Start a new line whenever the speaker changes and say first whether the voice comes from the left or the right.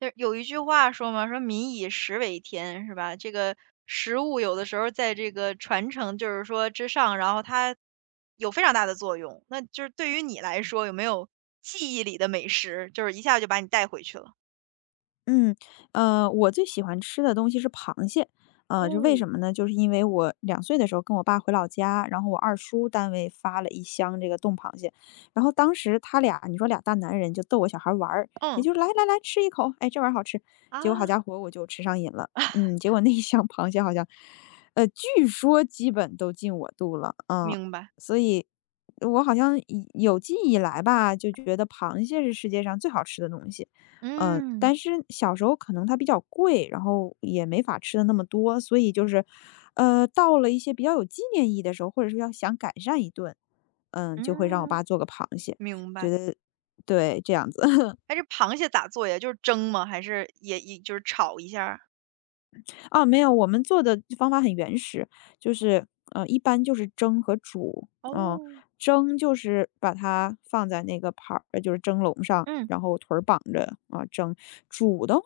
right: 就是有一句话说嘛，说"民以食为天"，是吧？这个食物有的时候在这个传承，就是说之上，然后它有非常大的作用。那就是对于你来说，有没有记忆里的美食，就是一下就把你带回去了？
left: 嗯。我最喜欢吃的东西是螃蟹。这为
right: 哦，
left: 什么呢？就是因为我2岁的时候跟我爸回老家，然后我二叔单位发了一箱这个冻螃蟹。然后当时他俩，你说俩大男人就逗我小孩玩儿，也
right: 嗯，
left: 就来来来吃一口。哎，这玩意儿好吃。
right: 啊，
left: 结果好家伙我就吃上瘾了。嗯，结果那一箱螃蟹好像，据说基本都进我肚了。嗯。
right: 明白。
left: 所以我好像以有记忆以来吧，就觉得螃蟹是世界上最好吃的东西。嗯，
right: 嗯，
left: 但是小时候可能它比较贵，然后也没法吃的那么多，所以就是，到了一些比较有纪念意义的时候，或者是要想改善一顿，嗯，就会让我
right: 嗯，
left: 爸做个螃蟹。
right: 明白。
left: 觉得对，这样子。
right: 哎，这螃蟹咋做呀？就是蒸吗？还是也就是炒一下儿
left: 哦，没有，我们做的方法很原始，就是，一般就是蒸和煮。嗯，
right: 哦，
left: 蒸就是把它放在那个盘儿，就是蒸笼上，
right: 嗯，
left: 然后腿儿绑着啊，蒸。煮的话，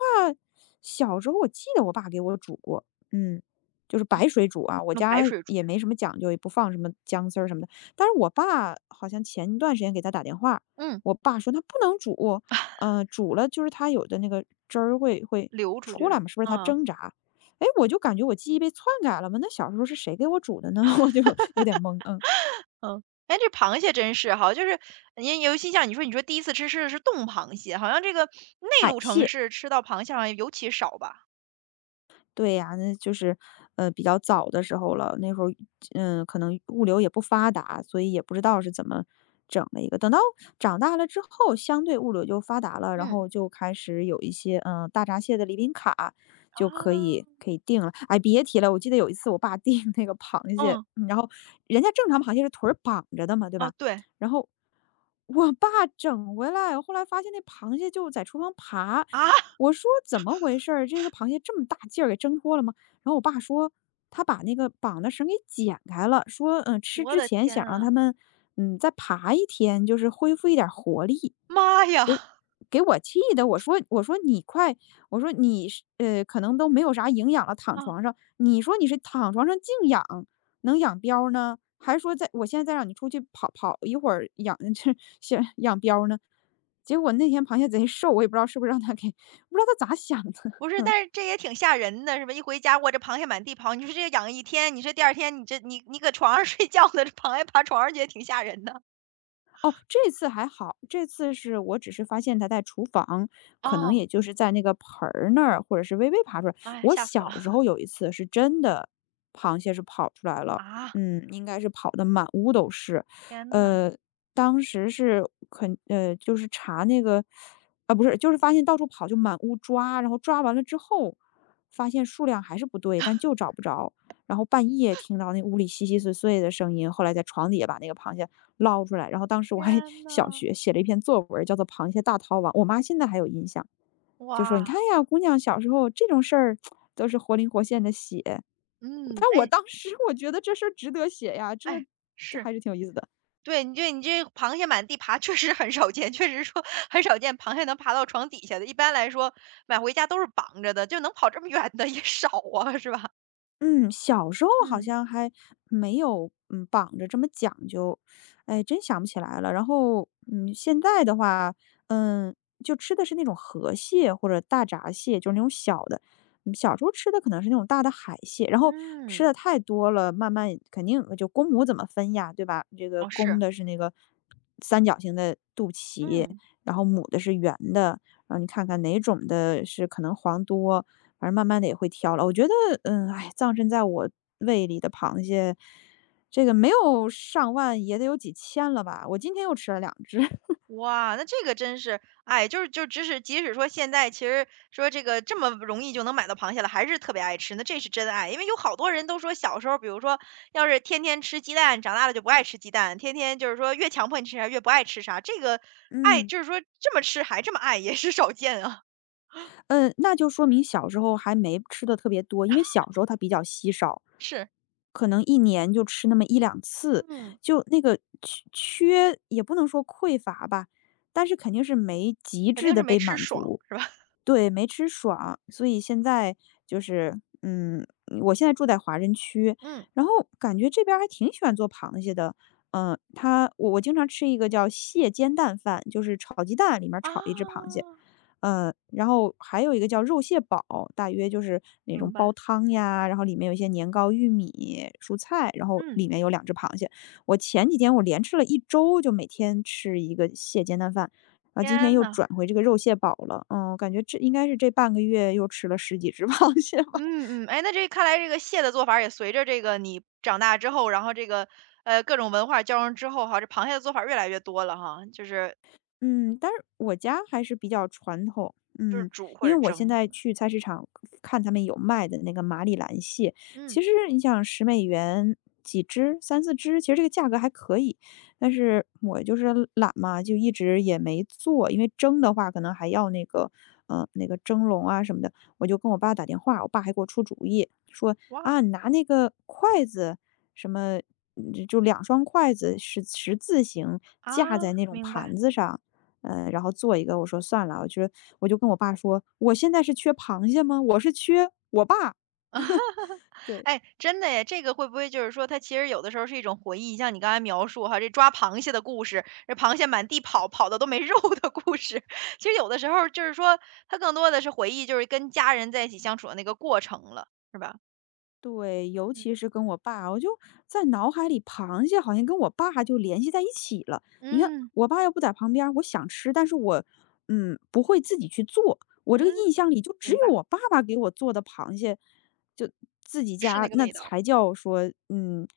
left: 小时候我记得我爸给我煮过。嗯，就是白水煮啊，我
right: 那白
left: 家
right: 水煮，
left: 也没什么讲究，也不放什么姜丝儿什么的。但是我爸好像前一段时间给他打电话，
right: 嗯，
left: 我爸说他不能煮。嗯，煮了就是他有的那个汁儿会
right: 流出去
left: 出
right: 是
left: 来
right: 吧？
left: 嘛，是不是他
right: 啊。
left: 挣扎？哎，我就感觉我记忆被篡改了吗？那小时候是谁给我煮的呢？我就有点懵，嗯。
right: 嗯，哎，这螃蟹真是哈，就是你尤其像你说，你说第一次吃的是冻螃蟹，好像这个内陆城市吃到螃蟹好像尤其少吧？
left: 对呀，那就是，比较早的时候了。那时候，嗯，可能物流也不发达，所以也不知道是怎么整的一个。等到长大了之后，相对物流就发达了，然
right: 嗯。
left: 后就开始有一些，嗯，大闸蟹的礼品卡就可
right: 啊，
left: 以可以订了。哎，别提了，我记得有一次我爸订 那个螃蟹。
right: 嗯，
left: 嗯然后人家正常螃蟹是腿儿绑着的嘛，对
right: 哦，
left: 吧？
right: 对，
left: 然后我爸整回来，后来发现那螃蟹就在厨房爬。
right: 啊
left: 我说怎么回事儿？这个螃蟹这么大劲儿给挣脱了吗？然后我爸说他把那个绑的绳给剪开了，说吃
right: 我
left: 之
right: 的
left: 前
right: 天
left: 想让他
right: 啊，
left: 们再爬一天，就是恢复一点儿活力。
right: 妈
left: 给
right: 呀，
left: 给我气的，我说你快，我说你是可能都没有啥营养了，躺
right: 啊，
left: 床上，你说你是躺床上静养，能养膘儿呢，还是说在我现在再让你出去跑跑一会儿养 这先养膘儿呢？结果那天螃蟹贼瘦，我也不知道是不是让他给，不知道他咋想的。
right: 不是，但是这也挺吓人的，是吧？一回家，我这螃蟹满地跑，你说这个养一天，你说第二天你这你搁床上 睡觉呢，这螃蟹爬床上去也挺吓人的。
left: 哦，这次还好，这次是我只是发现它在厨房，可能
right: 哦，
left: 也就是在那个盆儿那儿，或者是微微爬出来。
right: 妈呀，
left: 我
right: 吓死了
left: 小时候有一次是真的，螃蟹是跑出来了。
right: 啊！
left: 嗯，应该是跑的满屋都是。
right: 天呐，
left: 呃，当时是就是查那个。啊不是，就是发现到处跑就满屋抓。然后抓完了之后，发现数量还是不对，但就找不着。然后半夜听到那屋里稀稀碎碎的声音，后来在床底下把那个螃蟹捞出来，然后当时我
right: 天
left: 还小
right: 呐，
left: 学写了一篇作文儿叫做《螃蟹大逃亡》。我妈现在还有印象，就说："你
right: 哇，
left: 看呀，姑娘小时候这种事儿都是活灵活现的写。"
right: 嗯，
left: 但我
right: 哎
left: 当时 我觉得这事儿值得写呀。这
right: 哎，
left: 这
right: 是。
left: 还是挺有意思的。
right: 对，你这螃蟹满地爬确实很少见，确实说很少见螃蟹能爬到床底下的。一般来说，买回家都是绑着的，就能跑这么远的也少啊，是吧？
left: 嗯，小时候好
right: 嗯，
left: 像还没有，嗯，绑着这么讲究。哎，真想不起来了。然后，嗯，现在的话，嗯，就吃的是那种河蟹或者大闸蟹，就是那种小的。小时候吃的可能是那种大的海蟹，然后吃
right: 嗯，
left: 的太多了，慢慢肯定就公母怎么分呀，对吧？这个
right: 哦，
left: 公
right: 是，
left: 的是那个三角形的肚脐，
right: 嗯。
left: 然后母的是圆的，然后你看看哪种的是可能黄多，反正慢慢的也会挑了。我觉得，嗯，哎，葬身在我胃里的螃蟹，这个没有上万也得有几千了吧，我今天又吃了两只。
right: 哇，那这个真是，哎，就只是即使说现在其实说这个这么容易就能买到螃蟹了，还是特别爱吃，那这是真爱。因为有好多人都说小时候，比如说要是天天吃鸡蛋，长大了就不爱吃鸡蛋，天天就是说越强迫你吃啥越不爱吃啥，这个爱
left: 嗯。
right: 就是说这么吃还这么爱也是少见啊，
left: 嗯，那就说明小时候还没吃的特别多，因为小时候它比较稀少，
right: 是，
left: 可能一年就吃那么一两次。
right: 嗯
left: 就那个缺也不能说匮乏吧，但是肯定是没极
right: 肯
left: 致
right: 定是
left: 的
right: 没
left: 被
right: 吃
left: 满
right: 爽
left: 足。
right: 是吧？
left: 对，没吃爽，所以现在就是，嗯，我现在住在华人区，
right: 嗯
left: 然后感觉这边儿还挺喜欢做螃蟹的。嗯，我经常吃一个叫蟹煎蛋饭，就是炒鸡蛋里面儿炒一只螃
right: 啊，
left: 蟹。嗯，然后还有一个叫肉蟹煲，大约就是那
right: 明
left: 种
right: 白，
left: 煲汤呀，然后里面有一些年糕、玉米、蔬菜，然后
right: 嗯，
left: 里面有两只螃蟹。我前几天我连吃了一周，就每天吃一个蟹煎蛋饭，然后今
right: 天
left: 天又
right: 呐。
left: 转回这个肉蟹煲了。嗯，感觉这应该是这半个月又吃了十几只 螃蟹吧。
right: 嗯嗯，哎，那这看来这个蟹的做法儿也随着这个你长大之后，然后这个各种文化交融之后哈，这螃蟹的做法儿越来越多了哈，就是
left: 嗯，但是我家还是比较传统。
right: 就是
left: 嗯，
right: 煮或
left: 因
right: 者
left: 为我现
right: 蒸。
left: 在去菜市场看他们有卖的那个马里兰蟹，
right: 嗯，
left: 其实你想10美元几只，三四只，其实这个价格还可以。但是我就是懒嘛，就一直也没做，因为蒸的话可能还要那个，嗯，那个蒸笼啊什么的。我就跟我爸打电话，我爸还给我出主意，说
right: 哇
left: 啊，你拿那个筷子什么。就两双筷子十字形架
right: 啊，
left: 在那种
right: 明白。
left: 盘子上。嗯，然后做一个，我说算了。我觉得我就跟我爸说，我现在是缺螃蟹吗？我是缺我爸。对。
right: 哎，真的耶，这个会不会就是说它其实有的时候是一种回忆，像你刚才描述哈，这抓螃蟹的故事，这螃蟹满地跑，跑的都没 肉的故事。其实有的时候就是说它更多的是回忆，就是跟家人在一起相处的那个过程了，是吧？
left: 对，尤
right: 嗯
left: 其是跟我爸，我就在脑海里，螃蟹好像跟我爸就联系在一起了。你看，
right: 嗯
left: 我爸又不在旁边儿我想吃，但是我，嗯，不会自己去做。我这个
right: 嗯，
left: 印象里就只
right: 明
left: 有
right: 白，
left: 我爸爸给我做的螃蟹。就自己
right: 是那
left: 家
right: 个
left: 那
right: 味道。
left: 才叫说，嗯，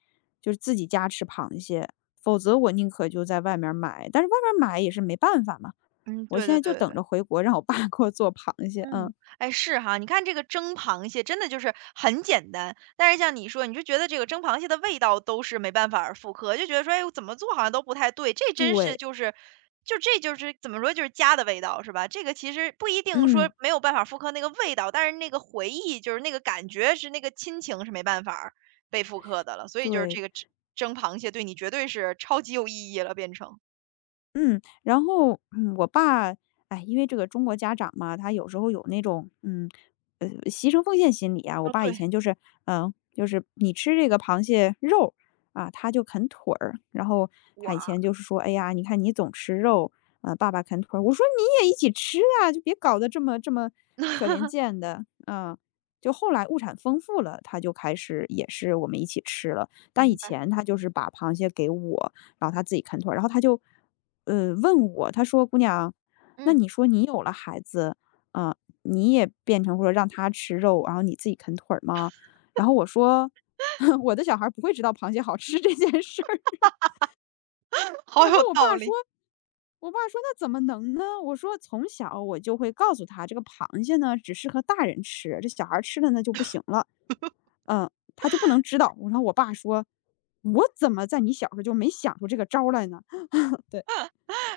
left: 就是自己家吃螃蟹。否则我宁可就在外面儿买，但是外面儿买也是没办法嘛。
right: 嗯，
left: 我
right: 对
left: 现
right: 对
left: 在
right: 对
left: 就
right: 对
left: 等
right: 对，
left: 着回国让我爸给我做螃蟹。
right: 嗯，
left: 嗯，
right: 哎，是哈，你看这个蒸螃蟹真的就是很简单，但是像你说，你就觉得这个蒸螃蟹的味道都是没办法儿复刻，就觉得说，哎，我怎么做好像都不太对，这真是
left: 对，
right: 就是怎么说，就是家的味道是吧？这个其实不一定说
left: 嗯，
right: 没有办法复刻那个味道，但是那个回忆就是那个感觉是那个亲情是没办法儿被复刻的了，所以就是这
left: 对。
right: 个蒸螃蟹对你绝对是超级有意义了，变成。
left: 嗯，然后，嗯，我爸，哎，因为这个中国家长嘛，他有时候有那种，嗯，牺牲奉献心理啊。我
right: 哦，
left: 爸以
right: 对，
left: 前就是，嗯，就是你吃这个螃蟹肉啊，他就啃腿儿。然后他以
right: 哇，
left: 前就是说，哎呀，你看你总吃肉，爸爸啃腿儿。我说你也一起吃啊，就别搞得这么可怜 见的，嗯。就后来物产丰富了，他就开始也是我们一起吃了。但以
right: 明白。
left: 前他就是把螃蟹给我，然后他自己啃腿儿，然后他就问我。他说："姑娘，那
right: 嗯。
left: 你说你有了孩子，啊、你也变成或者让他吃肉，然后你自己啃腿儿吗？"然后我说：我的小孩不会知道螃蟹好吃这件事儿。
right: 好
left: 然后
right: 有
left: 我
right: 道
left: 爸说：
right: 理。
left: “我爸说那怎么能呢？"我说："从小我就会告诉他，这个螃蟹呢只适合大人吃，这小孩儿吃了那就不行了。"嗯，他就不能知道。然后我爸说："我怎么在你小时候就没想出这个招儿来呢？"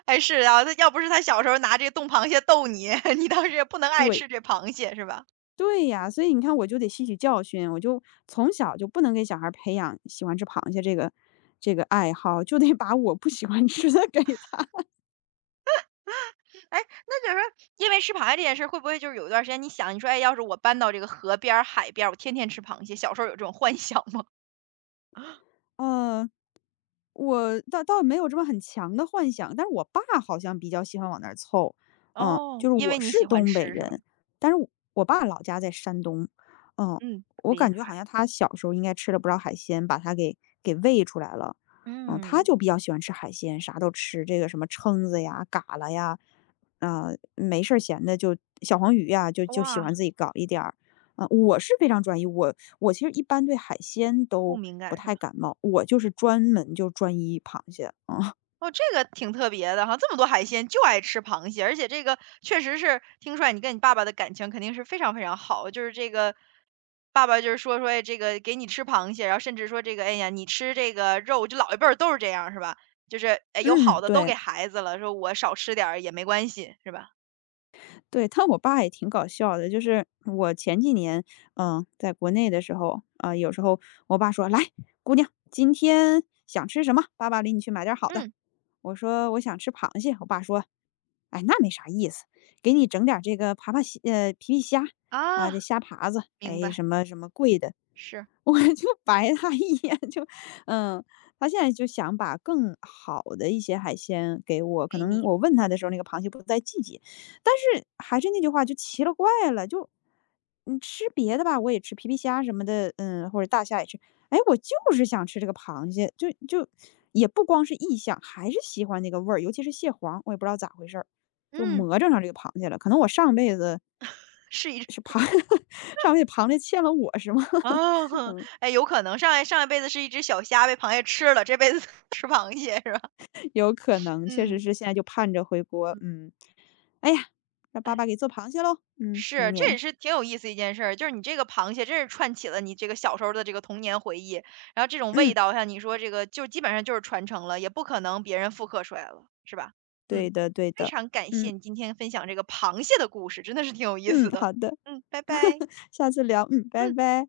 right: 哎，是啊，他要不是他小时候拿这个冻螃蟹逗你，你当时也不能爱
left: 对
right: 吃这螃蟹是吧？
left: 对呀，所以你看我就得吸取教训，我就从小就不能给小孩儿培养喜欢吃螃蟹这个爱好，就得把我不喜欢吃的 给他。
right: 哎，那就是说因为吃螃蟹这件事儿会不会就是有一段时间你想，你说："哎，要是我搬到这个河边儿海边儿我天天吃螃蟹。"小时候有这种幻想吗？
left: 呃，我倒没有这么很强的幻想，但是我爸好像比较喜欢往那儿凑。嗯，
right: 哦，
left: 就是
right: 因为
left: 我
right: 你
left: 是
right: 喜欢
left: 东北
right: 吃是吧？
left: 人，但是我爸老家在山东。嗯，
right: 嗯，
left: 我
right: 临
left: 感觉好
right: 海，
left: 像他小时候应该吃了不少海鲜，把他给喂出来了。嗯，他
right: 嗯，
left: 就比较喜欢吃海鲜，啥都吃，这个什么蛏子呀、蛤蜊呀，啊、没事儿闲的就小黄鱼呀，就喜
right: 哇，
left: 欢自己搞一点儿。啊，我是非常专一，我其实一般对海鲜
right: 不
left: 都
right: 敏
left: 不
right: 感是吧？
left: 太感冒。我就是专门就专一螃蟹，啊，
right: 哦，这个挺特别的哈，这么多海鲜就爱吃螃蟹，而且这个确实是听出来你跟你爸爸的感情肯定是非常非常好，就是这个爸爸就是说，哎这个给你吃螃蟹，然后甚至说这个，哎呀，你吃这个肉，就老一辈儿都是这样，是吧？就是哎，有好
left: 嗯，
right: 的都给
left: 对。
right: 孩子了，说我少吃点儿也没关系，是吧？
left: 对，但我爸也挺搞笑的，就是我前几年，嗯，在国内的时候，有时候我爸说："来，姑娘，今天想吃什么？爸爸领你去买点好的。"
right: 嗯，
left: 我说："我想吃螃蟹。"我爸说："哎，那没啥意思，给你整点这个爬爬虾，皮皮虾啊，
right: 啊，
left: 这虾爬子，
right: 明
left: 哎，
right: 白，
left: 什么什么贵的。"
right: 是
left: 我就白他一眼，就，嗯，他现在就想把更好的一些海鲜给我。可
right: 给
left: 能
right: 你，
left: 我问他的时候，那个螃蟹不在季节。但是还是那句话，就奇了怪了，就你吃别的吧，我也吃皮皮虾什么的，嗯，或者大虾也吃。哎，我就是想吃这个螃蟹，就也不光是意向，还是喜欢那个味儿，尤其是蟹黄。我也不知道咋回事儿，就
right: 嗯，
left: 魔怔上这个螃蟹了。可能我上辈子
right: 是一只
left: 是螃 上辈子螃蟹欠了我是吗？
right: 哦，
left: 嗯，
right: 哎，有可能上一辈子是一只小虾被螃蟹吃了，这辈子 吃螃蟹是吧？
left: 有可能，确实
right: 嗯
left: 是现在就盼着回国。
right: 嗯，
left: 嗯，哎呀，让爸
right: 哎。
left: 爸给做螃蟹喽。嗯，
right: 是，
left: 明
right: 这也
left: 年。
right: 是挺有意思一件事儿，就是你这个螃蟹真是串起了你这个小时候的这个童年回忆，然后这种味
left: 嗯，
right: 道，像你说这个就基本上就是传承了，也不可能别人复刻出来了，是吧？嗯，
left: 对的，对
right: 非
left: 的。
right: 常感谢
left: 嗯。
right: 你今天分享这个螃蟹的故事，真的是挺有意思
left: 嗯，
right: 的。
left: 好的，
right: 嗯，拜拜。
left: 下次聊，嗯，拜
right: 嗯。
left: 拜。